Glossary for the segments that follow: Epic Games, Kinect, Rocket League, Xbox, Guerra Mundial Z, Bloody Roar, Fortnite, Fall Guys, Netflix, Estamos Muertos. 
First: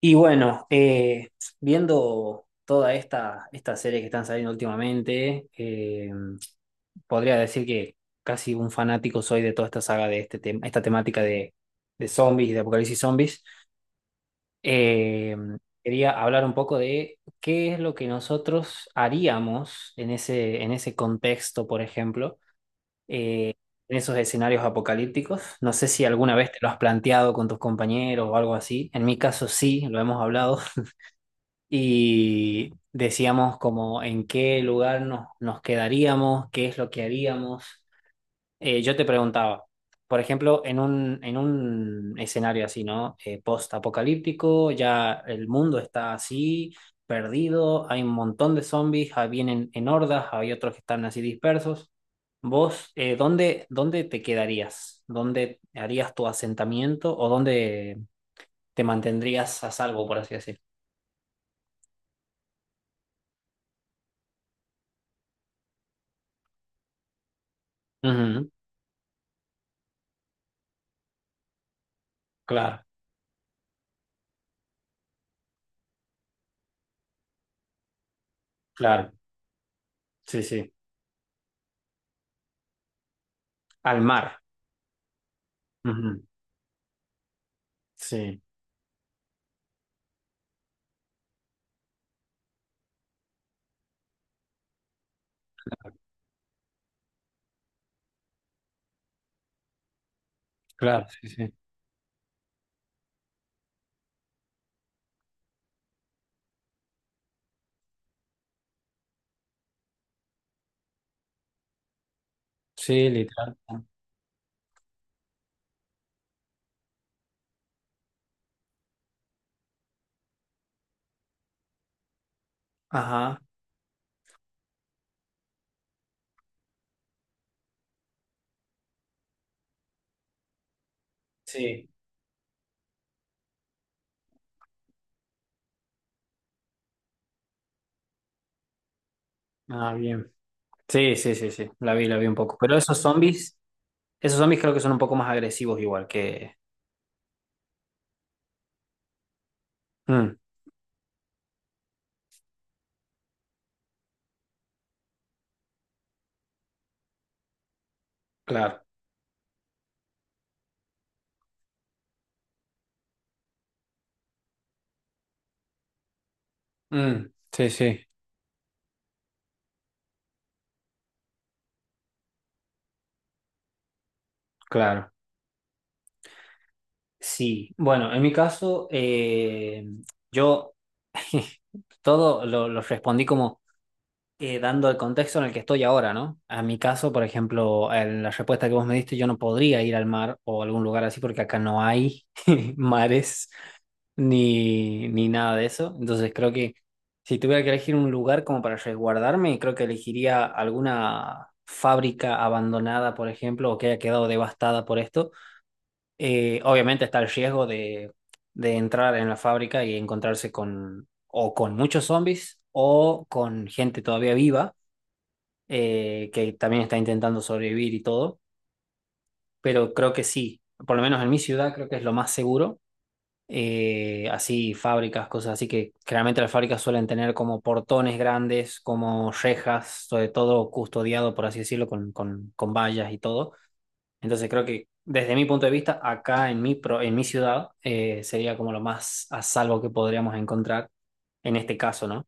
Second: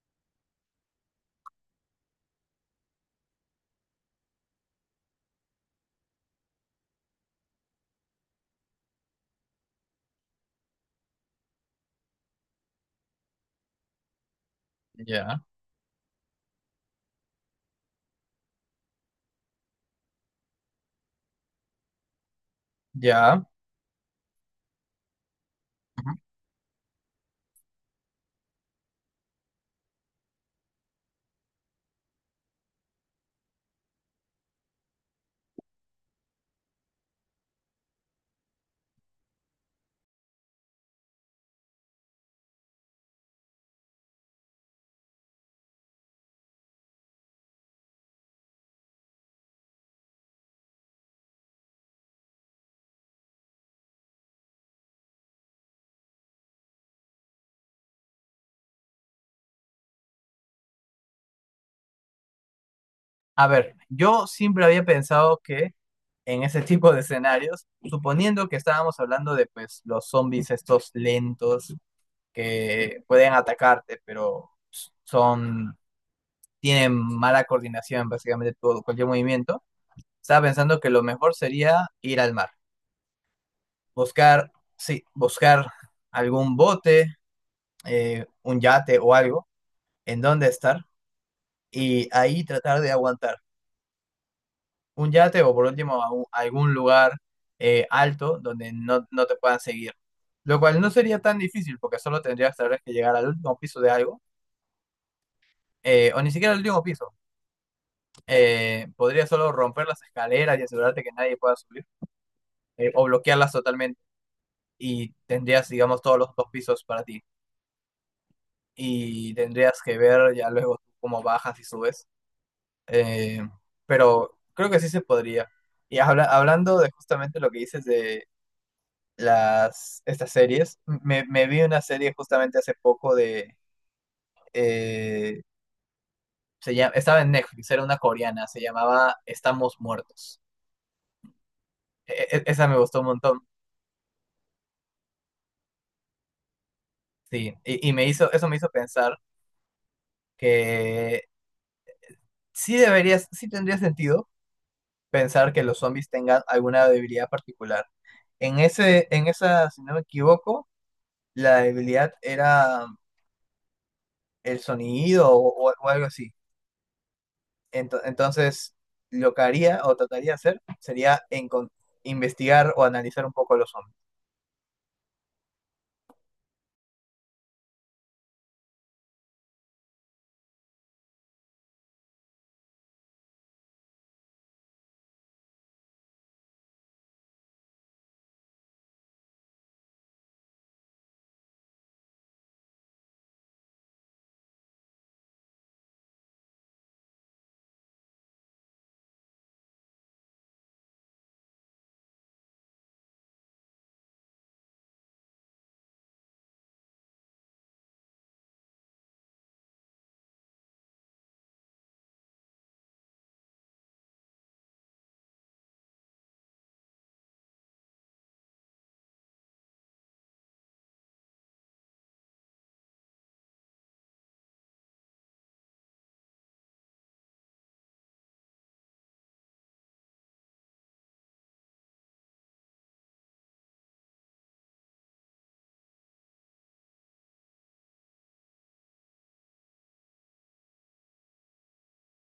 Y bueno, viendo toda esta serie que están saliendo últimamente, podría decir que casi un fanático soy de toda esta saga de este tema, esta temática de zombies y de apocalipsis zombies. Eh, Ya, quería hablar un poco de qué es lo que nosotros haríamos en ese contexto, por ejemplo, ya. eh, en esos escenarios apocalípticos. No sé si Ujú. alguna vez te lo has planteado con tus compañeros o algo así. En mi caso sí, lo hemos hablado y decíamos como en qué lugar nos quedaríamos, qué es lo que haríamos. Yo te preguntaba, por ejemplo, en un escenario así, ¿no? Post-apocalíptico, ya el mundo está así, perdido, hay un montón de zombies, ah, vienen en hordas, hay otros que están así dispersos. ¿Vos, dónde te quedarías? ¿Dónde harías tu asentamiento o dónde te mantendrías a salvo, por así decir? A ver, yo siempre había pensado que en ese tipo de escenarios, suponiendo Ujú, que estábamos hablando de pues los zombies estos lentos claro, que pueden atacarte, pero son, tienen mala coordinación básicamente todo, cualquier claro. movimiento, Sí, estaba sí. pensando que lo mejor sería ir al mar, Al mar. buscar, sí, buscar Ujú. algún bote, Sí, un yate o algo en donde estar y ahí tratar de aguantar un yate o por último a algún lugar alto donde no, no te puedan seguir. Lo cual no claro, sería sí, tan sí. difícil porque solo tendrías tal vez que llegar al último piso de algo, o ni siquiera al último piso. Podrías solo romper las escaleras y asegurarte que nadie pueda subir, o Sí, bloquearlas literal. totalmente y tendrías, digamos, todos los dos pisos para ti. Y tendrías que ver ya luego cómo bajas y subes. Ajá, Eh, pero creo que sí se podría. Y hablando de justamente lo que dices de las, estas series. Me vi una sí. serie justamente hace poco de... eh, Se llama, estaba en Netflix, era una coreana, se llamaba Estamos Ah, bien. Muertos. Sí, sí, sí, sí. La vi un poco. Esa Pero me gustó un montón, esos zombies creo que son un poco más agresivos igual que... sí. Y me hizo, eso me hizo pensar Mm, que sí deberías, sí tendría sentido pensar que los zombies tengan alguna debilidad particular. Claro. En esa, si no me equivoco, la debilidad era el sonido o o algo así. Mm, sí, sí, Entonces, lo que haría o trataría de hacer sería investigar o analizar un poco los zombies. claro. Sí. Bueno, en mi caso, yo todo lo respondí como... dando el contexto en el que estoy ahora, ¿no? A mi caso, por ejemplo, en la respuesta que vos me diste, yo no podría ir al mar o a algún lugar así porque acá no hay mares ni nada de eso. Entonces creo que si tuviera que elegir un lugar como para resguardarme, creo que elegiría alguna fábrica abandonada, por ejemplo, o que haya quedado devastada por esto. Obviamente está el riesgo de entrar en la fábrica y encontrarse con o con muchos zombies o con gente todavía viva que también está intentando sobrevivir y todo, pero creo que sí, por lo menos en mi ciudad creo que es lo más seguro, así fábricas, cosas así que generalmente las fábricas suelen tener como portones grandes, como rejas, sobre todo custodiado, por así decirlo, con vallas y todo. Entonces creo que desde mi punto de vista, acá en mi, pro- en mi ciudad, sería como lo más a salvo que podríamos encontrar en este caso, ¿no?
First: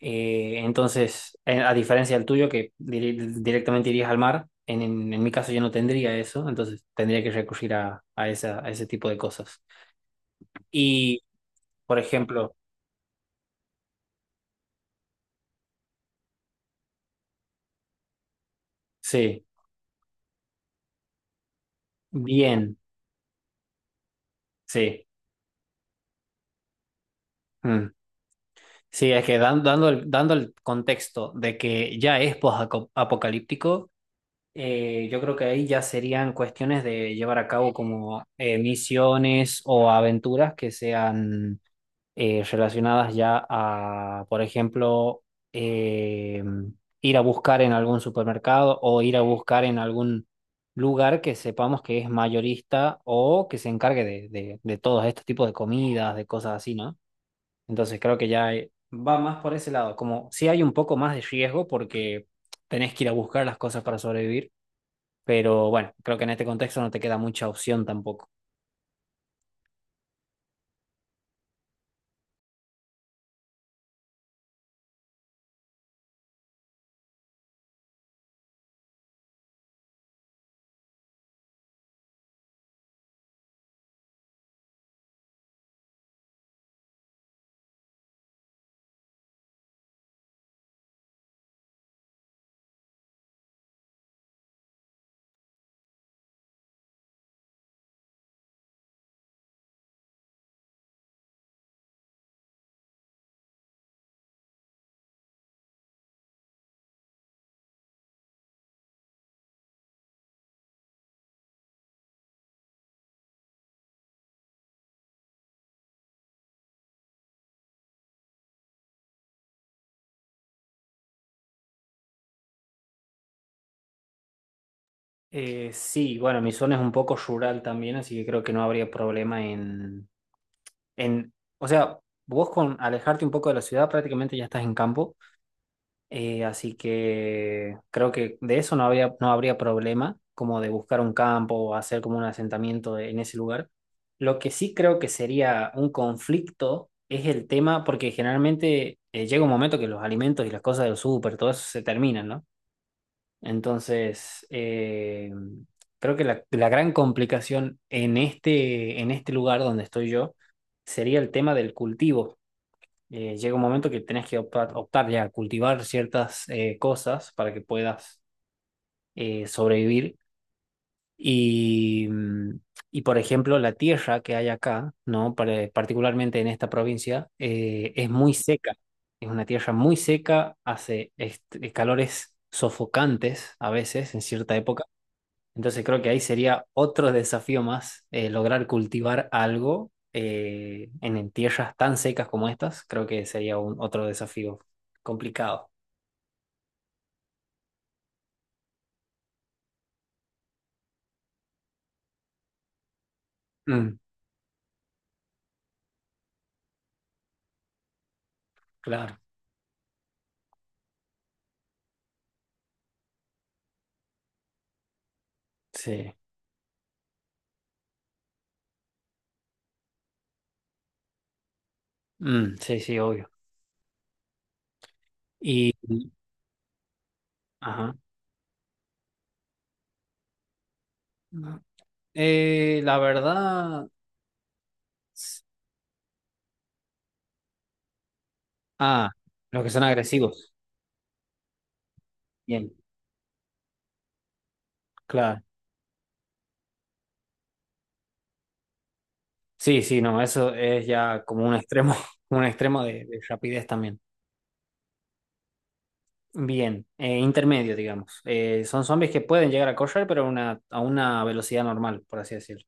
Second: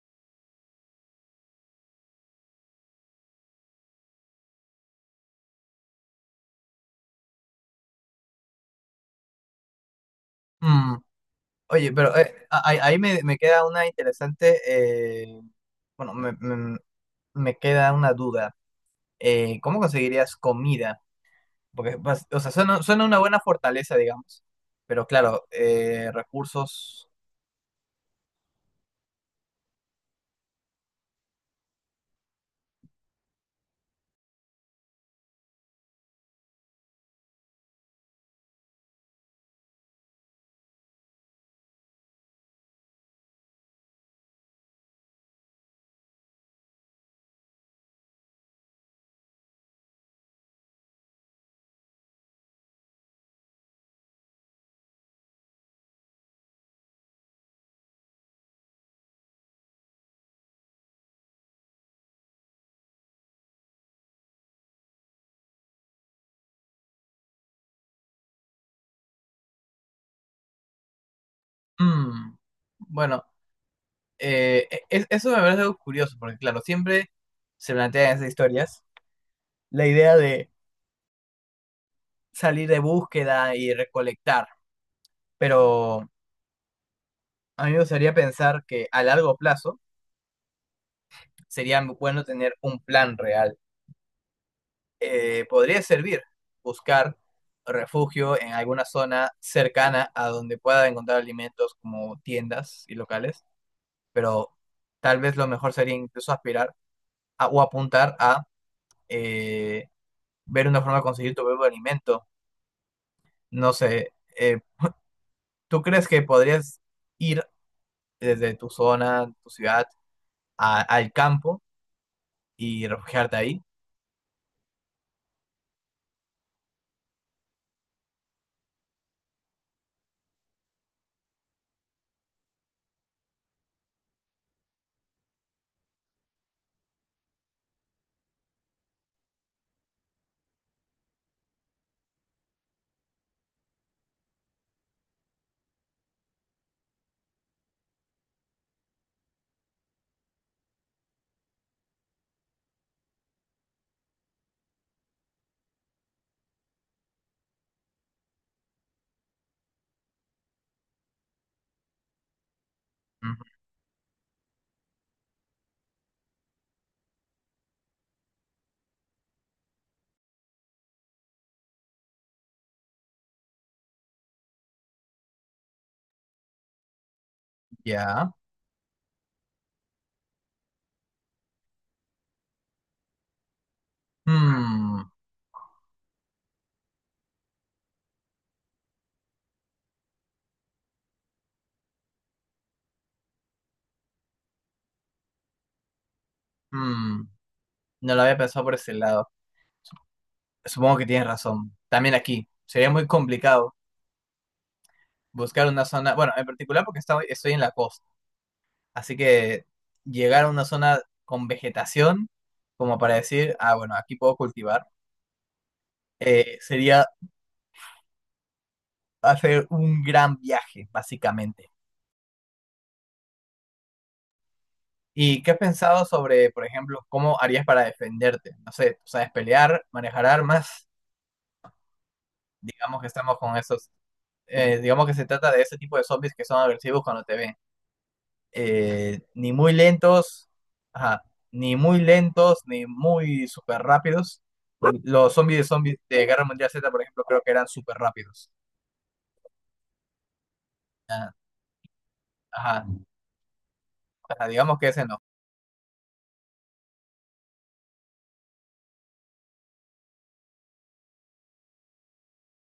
Entonces, a diferencia del tuyo, que dire- directamente irías al mar, en mi caso yo no tendría eso, entonces tendría que recurrir a esa, a ese tipo de cosas. Mm. Y, Oye, por pero ejemplo, ahí ahí me, me queda una interesante, bueno, me queda una duda. sí, ¿Cómo conseguirías comida? Porque, pues, o sea, bien, suena, suena una buena fortaleza, digamos, pero sí. claro, recursos... Mm. Sí, es que dan- dando el contexto de que ya es post-apocalíptico, yo creo que ahí ya serían cuestiones de llevar a cabo como misiones o aventuras que sean relacionadas ya a, por ejemplo, eh, ir a buscar en algún supermercado o ir a buscar en algún lugar que sepamos que es mayorista o que se encargue de todos estos tipos de comidas, de cosas así, ¿no? Entonces creo que ya va más por ese lado, como si hay un poco más de riesgo porque tenés que ir a buscar las cosas para sobrevivir, pero bueno, creo que en este contexto no te queda mucha opción tampoco. mm, bueno, eso me parece algo curioso, porque claro, siempre se plantean esas historias la idea de salir de búsqueda y recolectar, pero a mí me gustaría pensar que a largo plazo sería bueno tener un plan real. Podría servir buscar refugio en alguna zona cercana a donde pueda encontrar alimentos como tiendas y locales, pero tal vez lo mejor sería incluso aspirar o apuntar a eh, ver una forma de conseguir tu propio alimento. No sé, ¿tú crees que podrías ir desde tu zona, tu ciudad? A al campo y refugiarte ahí. Sí, bueno, mi zona es un poco rural también, así que creo que no habría problema en, o sea, vos con alejarte un poco de la ciudad prácticamente ya estás en campo, así que creo que de eso no habría, no habría problema, como de buscar un campo o hacer como un asentamiento de- en ese lugar. Lo que sí creo que sería un conflicto es el tema, porque generalmente llega un momento que los alimentos y las cosas del súper, todo eso se terminan, ¿no? Entonces, creo que la gran complicación en este lugar donde estoy yo sería el tema del cultivo. Ujú. Llega un momento que tenés que optar, optar ya a cultivar ciertas cosas para que puedas sobrevivir. Y, mm, y, por ejemplo, la tierra que hay acá, ¿no? Pare- particularmente en esta provincia, es Ya. muy seca. Es una tierra muy seca, hace est- calores sofocantes a veces en cierta época. Mm, Entonces creo que ahí sería otro desafío más, lograr cultivar algo en tierras tan secas como estas, creo que sería un, otro desafío complicado. mm, no lo había pensado por ese lado. Supongo que tienes razón. También aquí. Sería muy complicado Mm, buscar una zona, bueno, en particular porque estoy, estoy en la costa. Así claro, que llegar a una zona con vegetación, como para decir, ah, bueno, aquí puedo cultivar, sí. Sería hacer un gran viaje, básicamente. Mm, sí, sí, obvio. ¿Y qué has Y, pensado sobre, por ejemplo, cómo harías para ajá. defenderte? No sé, ¿sabes pelear, manejar armas? La Digamos que estamos con esos, verdad, digamos que se s- trata de ese tipo de zombies que son agresivos cuando te ven. ah, Ni los que muy son lentos, agresivos, ajá, ni muy lentos, bien, ni muy súper rápidos. Los claro. Zombies de Guerra Mundial Z, por ejemplo, creo que eran súper rápidos. Sí, sí, no, eso es ya Ah, como un extremo, un extremo ajá, de rapidez también. ajá, digamos que ese no. Bien, intermedio, digamos. Son zombies que pueden llegar a correr, pero a una velocidad normal, por así decirlo.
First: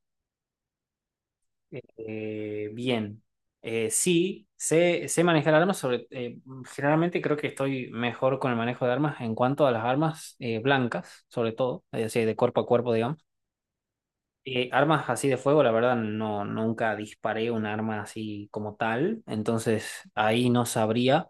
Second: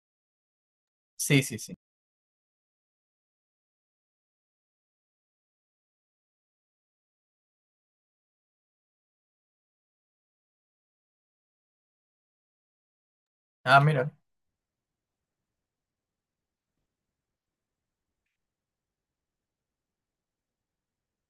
Sí, sí, sí. Bien. Sí, sé, sé manejar armas, sobre, generalmente creo que estoy mejor con el manejo de armas en cuanto a las armas blancas, sobre todo, es decir, de cuerpo a cuerpo, digamos. Ah, mira, Armas así de fuego, la verdad, no, nunca disparé un arma así como tal, entonces ahí no sabría.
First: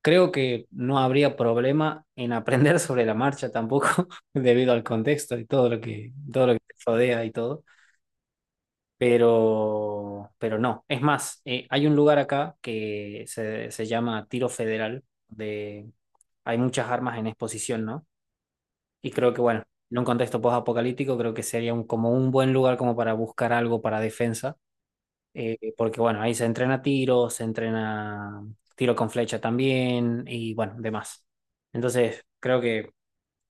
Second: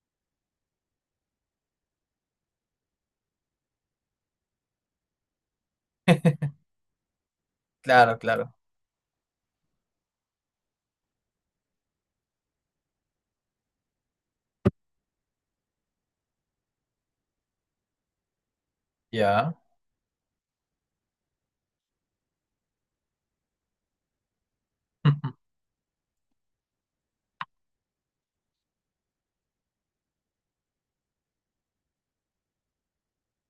Creo que no habría problema en aprender sobre la marcha tampoco, debido al contexto y todo lo que te rodea y todo. claro, claro. Pero no. Es más, hay un lugar acá que se llama Tiro Federal, de, hay muchas armas en exposición, ¿no? Y creo que, Ya. bueno, en un contexto post-apocalíptico, creo que sería un, como un buen lugar como para buscar algo para defensa, porque, bueno, ahí se entrena tiro con flecha también y, bueno, demás. Entonces, creo que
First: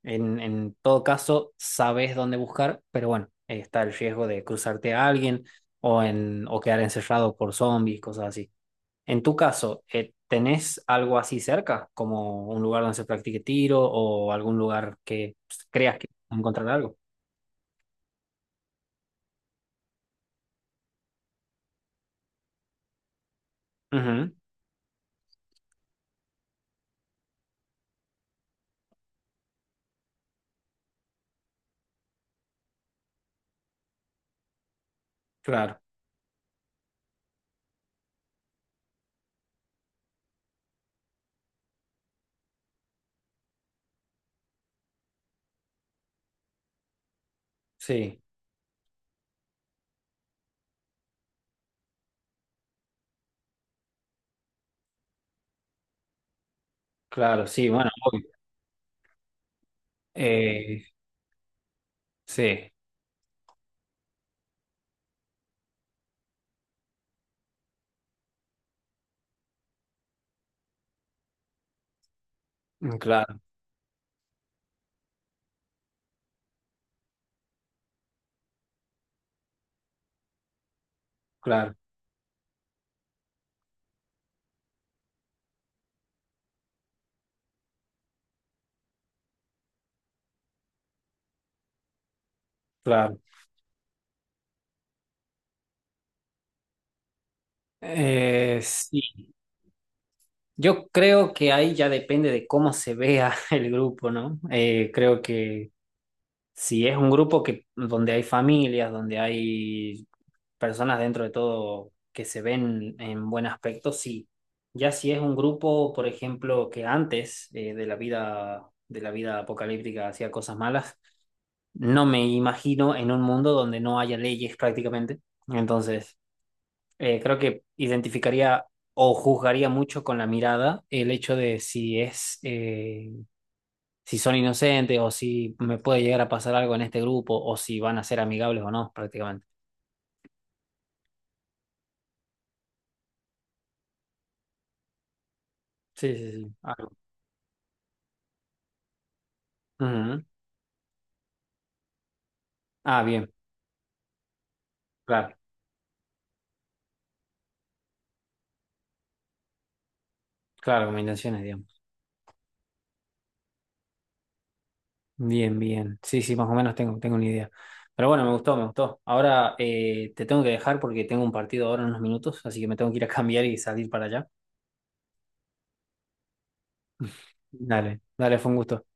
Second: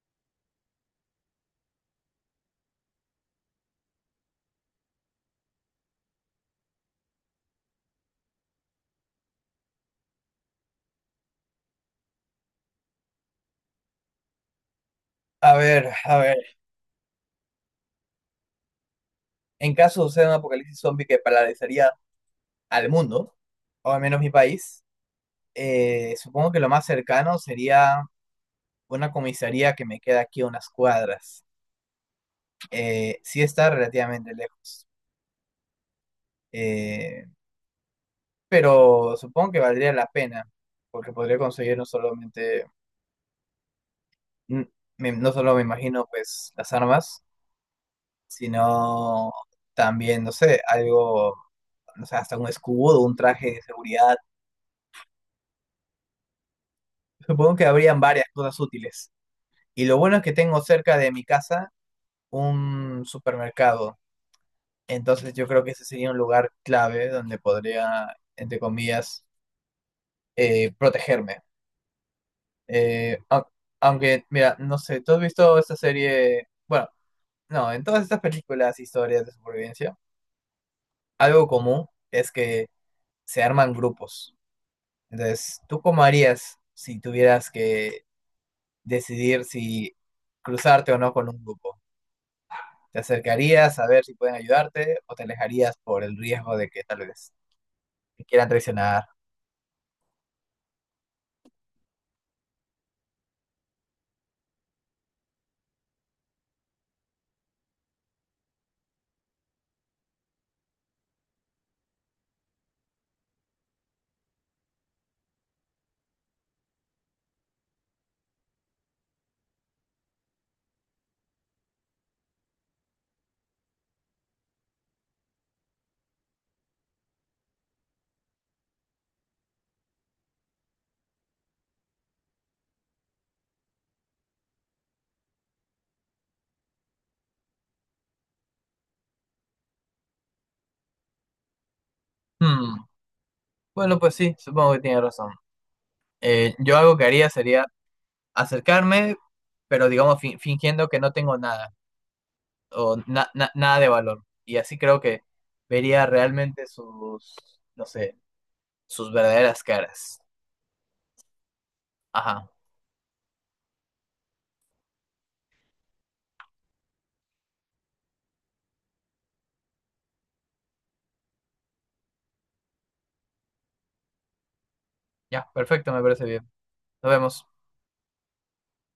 en todo caso sabes dónde buscar, pero bueno, está el riesgo de cruzarte a alguien o, en, o quedar encerrado por zombies, cosas así. En tu caso, ¿tenés algo así cerca, como un lugar donde se practique tiro o algún lugar que A pues, ver, creas que a ver. vas a encontrar algo? En caso suceda un apocalipsis zombie que paralizaría al mundo, o al menos mi Ujú. país, supongo que lo más cercano sería una comisaría que me queda aquí a unas cuadras. Sí está relativamente lejos, Claro, eh, pero supongo que valdría la pena, porque podría conseguir no solamente, n- no solo me imagino pues las armas, sí, sino también, no sé, algo, no sé, hasta un escudo, un traje de seguridad. claro, Supongo que sí, bueno, habrían varias obvio. cosas útiles. Y lo bueno es que tengo Eh, cerca de mi casa sí, un supermercado. Entonces yo creo que ese sería un lugar clave donde podría, entre comillas, protegerme. mm, Eh, claro, au- Aunque, mira, no sé, ¿tú has visto esta serie? Bueno, no, en todas estas películas, historias de supervivencia, algo claro, común es que se arman grupos. Entonces, ¿tú cómo harías si tuvieras que decidir si cruzarte o no con un grupo? ¿Te claro. acercarías a ver si pueden ayudarte o te alejarías por el riesgo de que tal vez te quieran traicionar? Sí, yo creo que ahí ya depende de cómo se vea el grupo, ¿no? Creo que si es un grupo que donde hay familias, donde hay personas dentro de todo que se ven en buen aspecto, sí. Ya si es un grupo, por ejemplo, que antes de la vida apocalíptica hacía cosas malas, no me imagino en un mundo donde no haya leyes prácticamente. Entonces, creo que identificaría o juzgaría mucho con la mirada el hecho de si es, si son inocentes o si me puede llegar a pasar algo en este grupo o si van a ser amigables o no, prácticamente. Hmm. Bueno, pues sí, supongo que tiene razón. Sí, sí, sí. Ah, Yo algo que haría sería acercarme, pero digamos ujú. Fingiendo que no tengo nada o Ah, bien. Nada de valor. Y así creo que Claro, vería realmente sus, no sé, sus verdaderas caras. claro, combinaciones, digamos. Ajá, Bien, bien. Sí, sí, más o menos tengo, tengo una idea. Pero bueno, me gustó, me gustó. Ahora te tengo que dejar porque tengo un partido ahora en unos minutos, así que me tengo que ir a cambiar y salir para allá. ya, perfecto, me parece bien. Nos vemos. Dale, dale, fue un gusto.